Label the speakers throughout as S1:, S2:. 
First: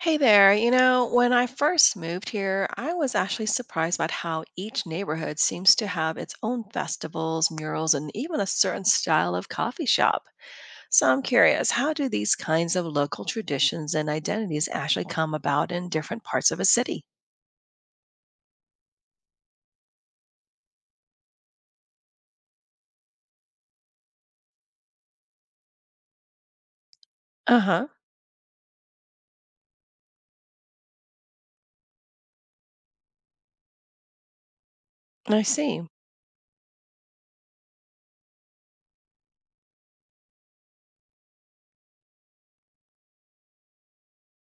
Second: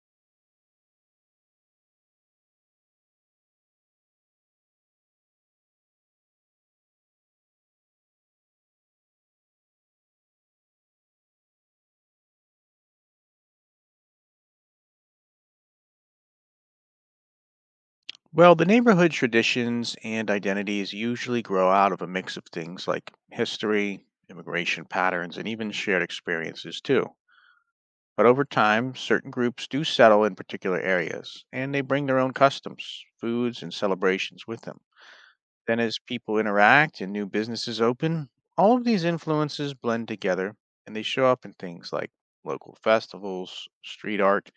S1: Hey there. You know, when I first moved here, I was actually surprised about how each neighborhood seems to have its own festivals, murals, and even a certain style of coffee shop. So I'm curious, how do these kinds of local traditions and identities actually come about in different parts of a city?
S2: Well, the neighborhood traditions and identities usually grow out of a mix of things like history, immigration patterns, and even shared experiences, too.
S1: Uh huh.
S2: But over time, certain groups do settle in particular areas, and they bring their own customs, foods, and celebrations with them.
S1: I
S2: Then,
S1: see.
S2: as people interact and new businesses open, all of these influences blend together, and they show up in things like local festivals, street art,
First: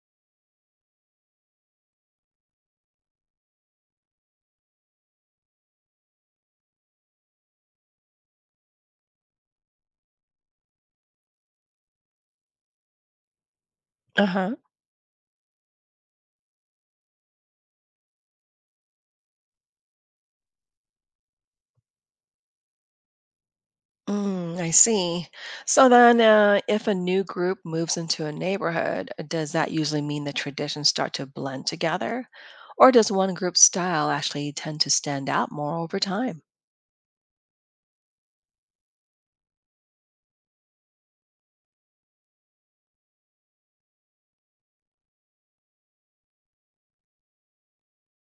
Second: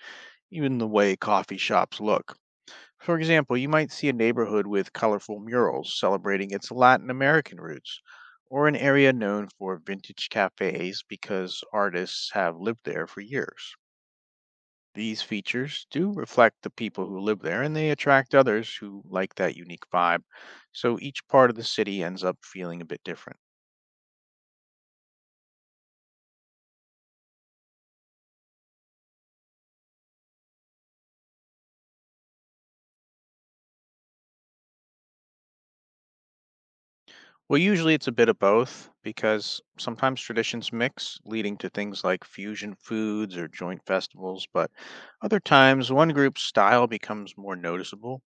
S2: even the way coffee shops look. For example, you might see a neighborhood with colorful murals celebrating its Latin American roots, or an area known for vintage cafes because artists have lived there for years.
S1: Uh huh.
S2: These features do reflect the people who live there and they attract others who like that unique vibe, so each part of the city ends up feeling a bit different.
S1: Mm, I see. So then, if a new group moves into a neighborhood, does that usually mean the traditions start to blend together? Or does one group's style actually tend to stand out more over time?
S2: Well, usually it's a bit of both because sometimes traditions mix, leading to things like fusion foods or joint festivals, but other times one group's style becomes more noticeable,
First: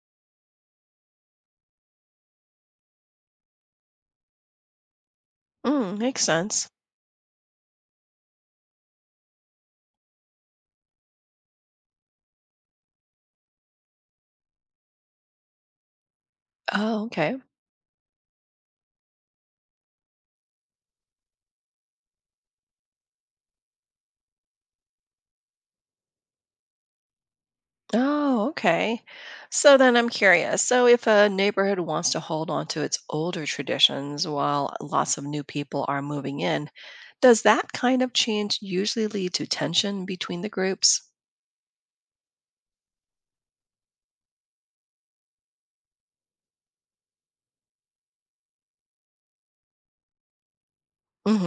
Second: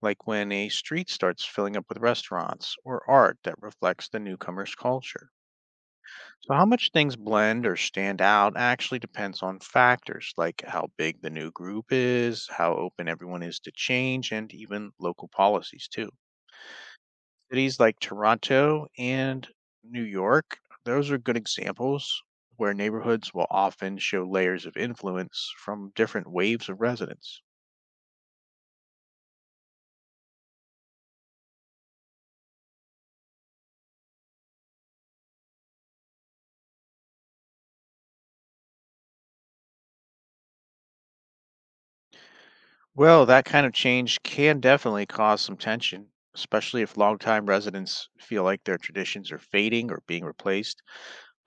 S2: like when a street starts filling up with restaurants or art that reflects the newcomer's culture.
S1: Mm, makes
S2: So, how
S1: sense.
S2: much things blend or stand out actually depends on factors like how big the new group is, how open everyone is to change, and even local policies, too.
S1: Oh, okay.
S2: Cities like Toronto and New York, those are good examples where neighborhoods will often show layers of influence from different waves of residents.
S1: Oh, okay. So then I'm curious. So if a neighborhood wants to hold on to its older traditions while lots of new people are moving in, does that kind of change usually lead to tension between the groups?
S2: Well, that kind of change can definitely cause some tension, especially if longtime residents feel like their traditions are fading or being replaced.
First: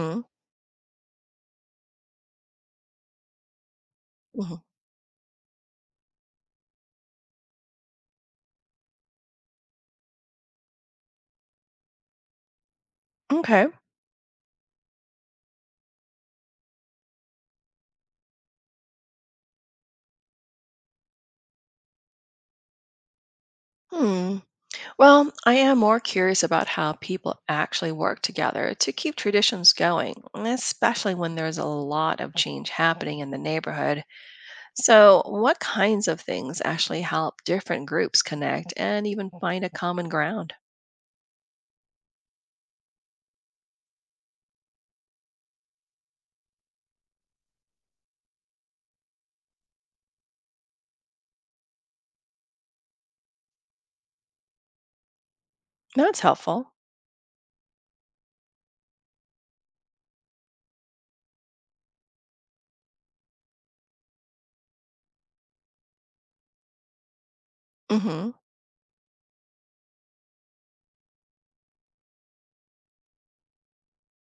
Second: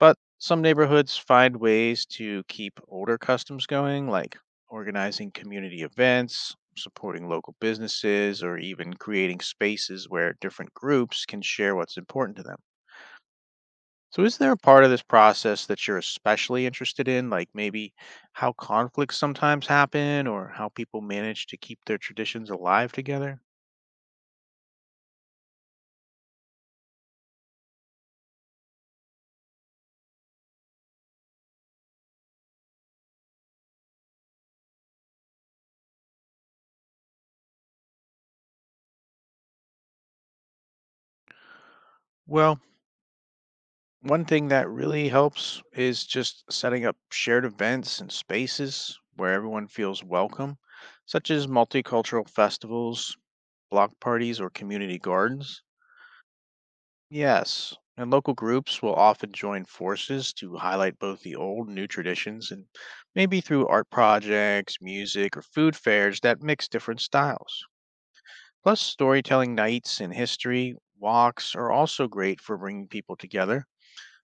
S2: But some neighborhoods find ways to keep older customs going, like
S1: Hmm.
S2: organizing community events, supporting local businesses, or even creating spaces where different groups can share what's important to them.
S1: Okay.
S2: So, is there a part of this process that you're especially interested in, like maybe how conflicts sometimes happen or how people manage to keep their traditions alive together?
S1: Hmm. Well, I am more curious about how people actually work together to keep traditions going, especially when there's a lot of change happening in the neighborhood. So, what kinds of things actually help different groups connect and even find a common ground?
S2: Well, one thing that really helps is just setting up shared events and spaces where everyone feels welcome, such as multicultural festivals, block parties, or community gardens.
S1: That's helpful.
S2: Yes, and local groups will often join forces to highlight both the old and new traditions, and maybe through art projects, music, or food fairs that mix different styles.
S1: Hmm.
S2: Plus, storytelling nights and history walks are also great for bringing people together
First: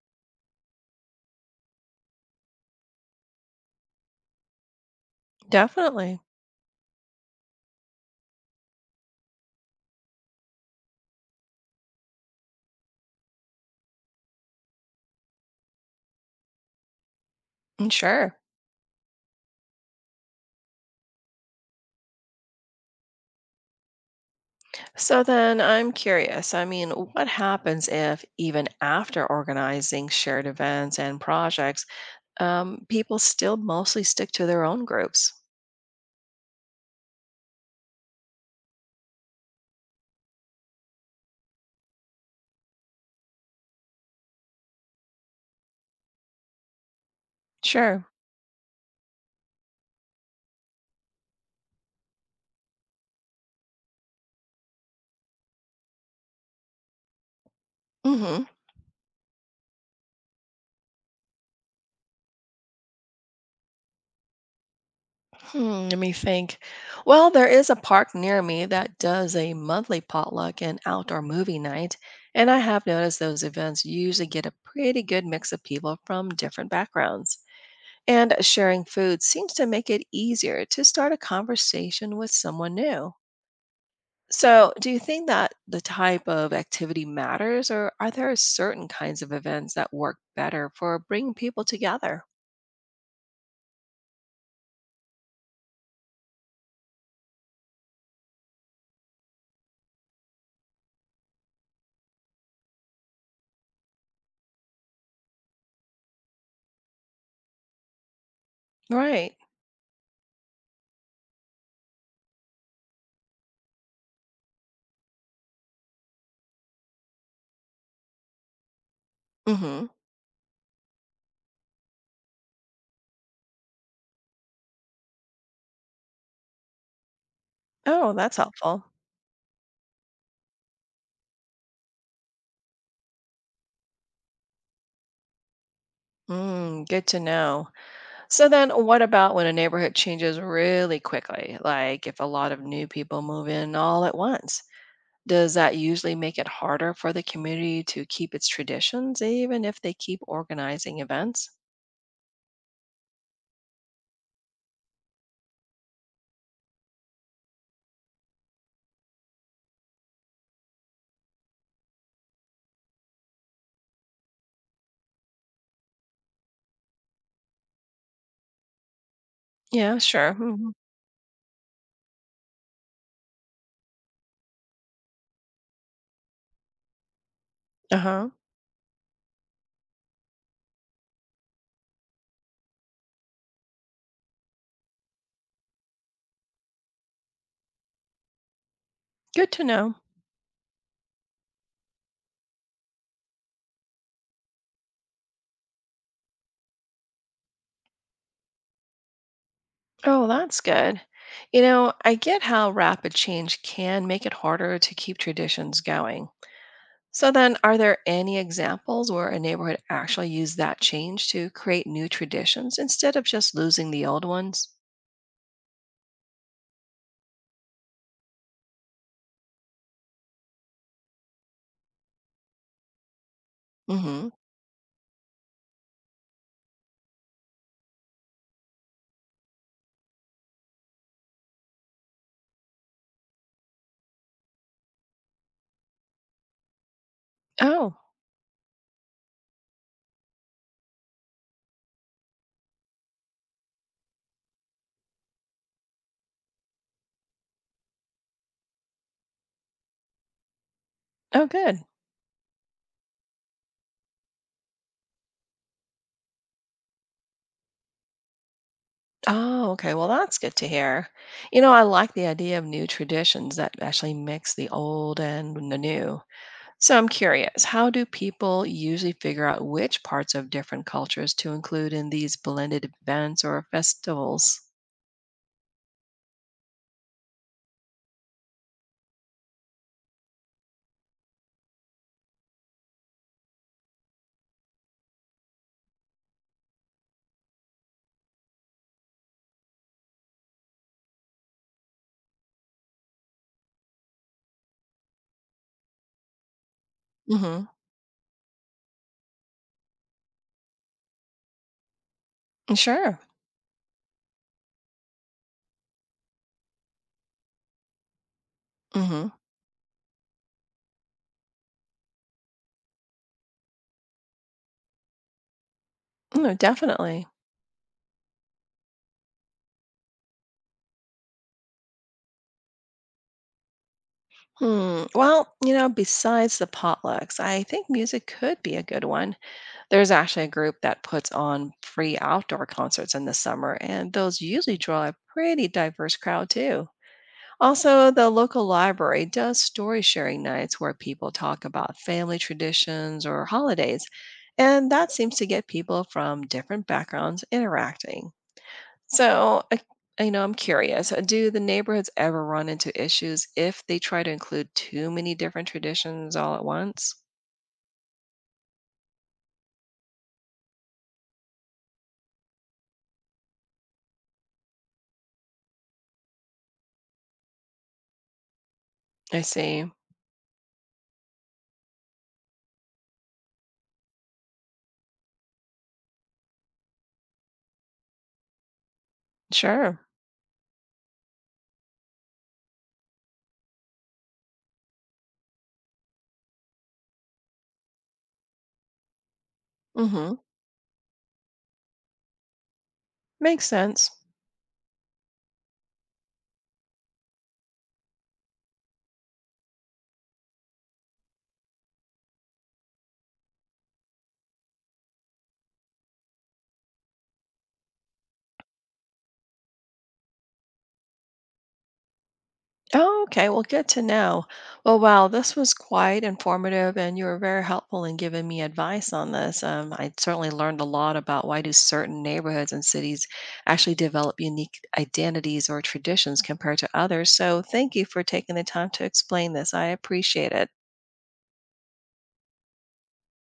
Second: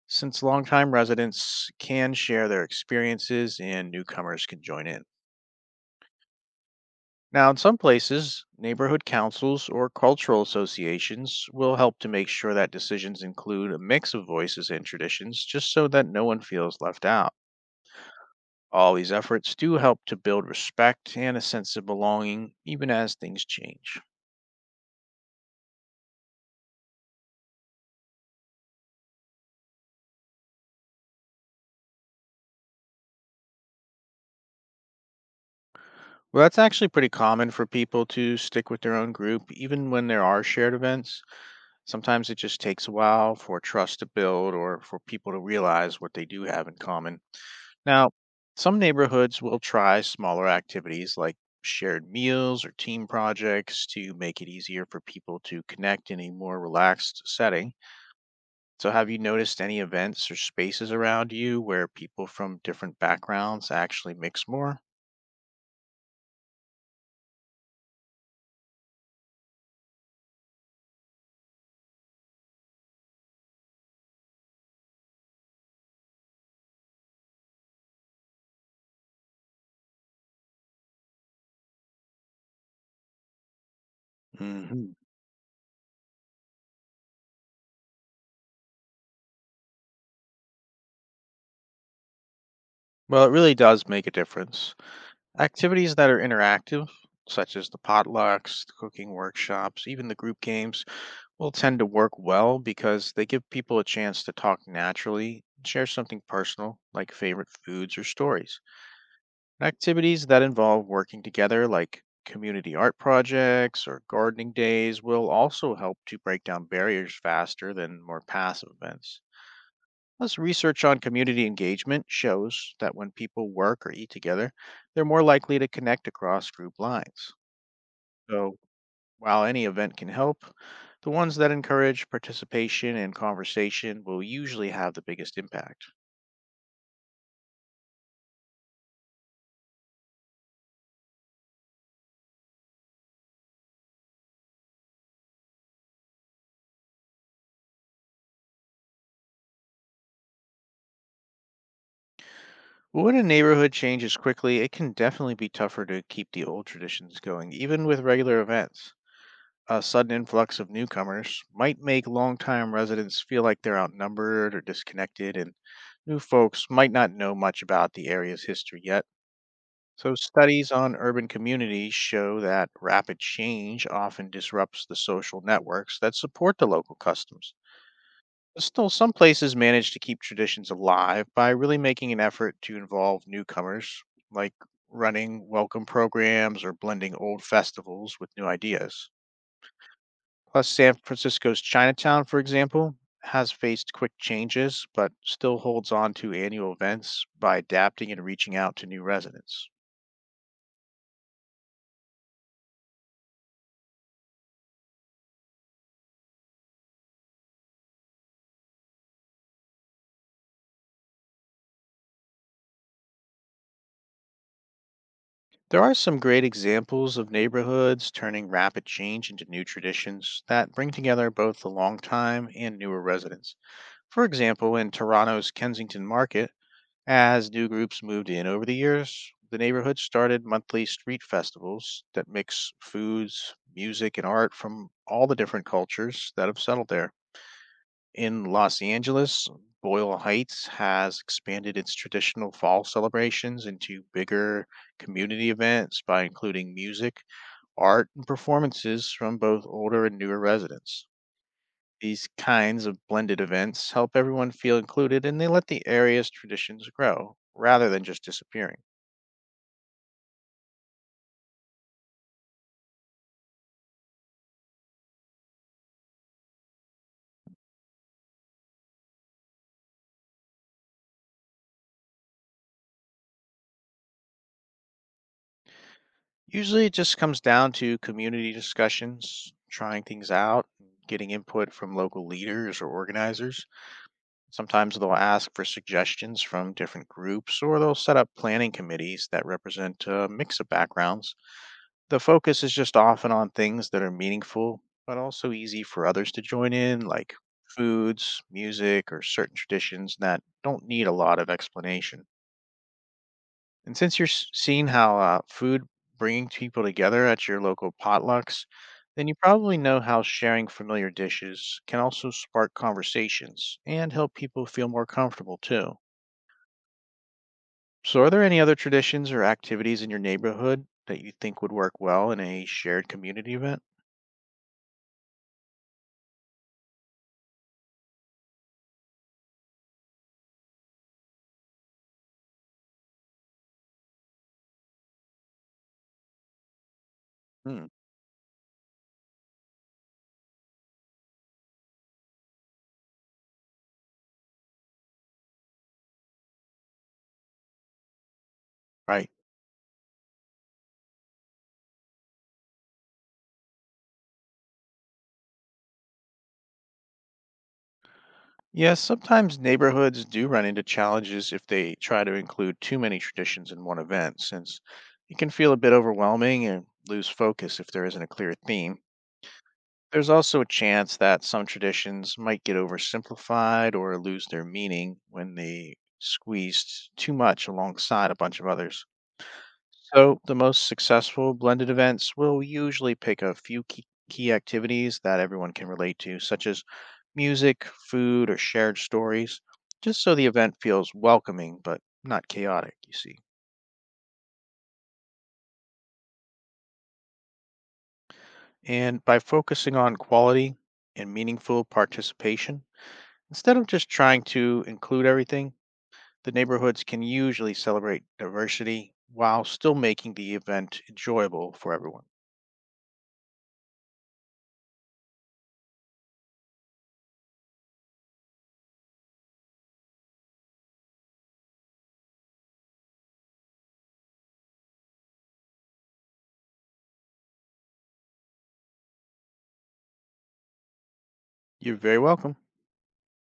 S2: since longtime residents can share their experiences and newcomers can join in.
S1: Definitely.
S2: Now, in some places, neighborhood councils or cultural associations will help to make sure that decisions include a mix of voices and traditions just so that no one feels left out.
S1: Mm, sure.
S2: All these efforts do help to build respect and a sense of belonging, even as things change.
S1: So then I'm curious. I mean, what happens if, even after organizing shared events and projects, people still mostly stick to their own groups?
S2: Well, that's actually pretty common for people to stick with their own group, even when there are shared events. Sometimes it just takes a while for trust to build or for people to realize what they do have in common.
S1: Sure.
S2: Now, some neighborhoods will try smaller activities like shared meals or team projects to make it easier for people to connect in a more relaxed setting.
S1: Mm-hmm.
S2: So, have you noticed any events or spaces around you where people from different backgrounds actually mix more?
S1: Hmm, let me think. Well, there is a park near me that does a monthly potluck and outdoor movie night, and I have noticed those events usually get a pretty good mix of people from different backgrounds. And sharing food seems to make it easier to start a conversation with someone new. So, do
S2: Hmm.
S1: you think that the type of activity matters, or are there certain kinds of events that work better for bringing people together?
S2: Well, it really does make a difference. Activities that are interactive, such as the potlucks, the cooking workshops, even the group games, will tend to work well because they give people a chance to talk naturally and share something personal, like favorite foods or stories.
S1: Right.
S2: Activities that involve working together, like community art projects or gardening days, will also help to break down barriers faster than more passive events.
S1: Mm-hmm.
S2: Plus, research on community engagement shows that when people work or eat together, they're more likely to connect across group lines.
S1: Oh, that's
S2: So,
S1: helpful.
S2: while any event can help, the ones that encourage participation and conversation will usually have the biggest impact.
S1: Mm, good to know. So, then what about when a neighborhood changes really quickly? Like if a lot of new people move in all at once, does that usually make it harder for the community to keep its traditions, even if they keep organizing events?
S2: When a neighborhood changes quickly, it can definitely be tougher to keep the old traditions going, even with regular events. A sudden influx of newcomers might make longtime residents feel like they're outnumbered or disconnected, and new folks might not know much about the area's history yet.
S1: Yeah,
S2: So,
S1: sure. Hmm.
S2: studies on urban communities show that rapid change often disrupts the social networks that support the local customs.
S1: Uh huh.
S2: Still, some places manage to keep traditions alive by really making an effort to involve newcomers, like running welcome programs or blending old festivals with new ideas.
S1: Good to know.
S2: Plus, San Francisco's Chinatown, for example, has faced quick changes but still holds on to annual events by adapting and reaching out to new residents.
S1: Oh, that's good. You know, I get how rapid change can make it harder to keep traditions going. So, then, are there any examples where a neighborhood actually used that change to create new traditions instead of just losing the old ones?
S2: There are some great examples of neighborhoods turning rapid change into new traditions that bring together both the longtime and newer residents. For
S1: Mm-hmm.
S2: example, in Toronto's Kensington Market, as new groups moved in over the years, the neighborhood started monthly street festivals that mix foods, music, and art from all the different cultures that have settled there.
S1: Oh,
S2: In Los Angeles, Boyle Heights has expanded its traditional fall celebrations into bigger community events by including music, art, and performances from both older and newer residents.
S1: oh, good.
S2: These kinds of blended events help everyone feel included and they let the area's traditions grow rather than just disappearing.
S1: Oh, okay. Well, that's good to hear. You know, I like the idea of new traditions that actually mix the old and the new. So I'm curious, how do people usually figure out which parts of different cultures to include in these blended events or festivals?
S2: Usually it just comes down to community discussions, trying things out, and getting input from local leaders or organizers. Sometimes they'll ask for suggestions from different groups or they'll set up planning committees that represent a mix of backgrounds. The focus is just often on things that are meaningful, but also easy for others to join in, like
S1: Mm-hmm.
S2: foods, music, or certain traditions that don't need a lot of explanation.
S1: Sure.
S2: And since seeing how food bringing people together at your local potlucks, then
S1: Mm-hmm.
S2: you probably know how sharing familiar dishes can also spark conversations and help people feel more comfortable too.
S1: No, definitely.
S2: So, are there any other traditions or activities in your neighborhood that you think would work well in a shared community event?
S1: Hmm. Well, you know, besides the potlucks, I think music could be a good one. There's actually a group that puts on free outdoor concerts in the summer, and those usually draw a pretty diverse crowd too.
S2: Hmm,
S1: Also, the local library does story sharing nights where people talk about family traditions or holidays, and that seems to get people from different backgrounds interacting.
S2: right.
S1: So, I know I'm curious, do the neighborhoods ever run into issues if they try to include too many different traditions all at once?
S2: Yes, sometimes neighborhoods do run into challenges if they try to include too many traditions in one event, since it can feel a bit overwhelming and lose focus if there isn't a clear theme.
S1: I see.
S2: There's also a chance that some traditions might get oversimplified or lose their meaning when they squeezed too much alongside a bunch of others.
S1: Sure.
S2: So, the most successful blended events will usually pick a few key activities that everyone can relate to, such as music, food, or shared stories, just so
S1: Mhm.
S2: the event feels welcoming but not chaotic, you see.
S1: Makes sense.
S2: And by focusing on quality and meaningful participation, instead of just trying to include everything, the neighborhoods can usually celebrate diversity while still making the event enjoyable for everyone.
S1: Oh, okay. Well, good to know. Well, wow, this was quite informative, and you were very helpful in giving me advice on this. I certainly learned a lot about why do certain neighborhoods and cities actually develop unique identities or traditions compared to others. So, thank you for taking the time to explain this. I appreciate it.
S2: You're very welcome.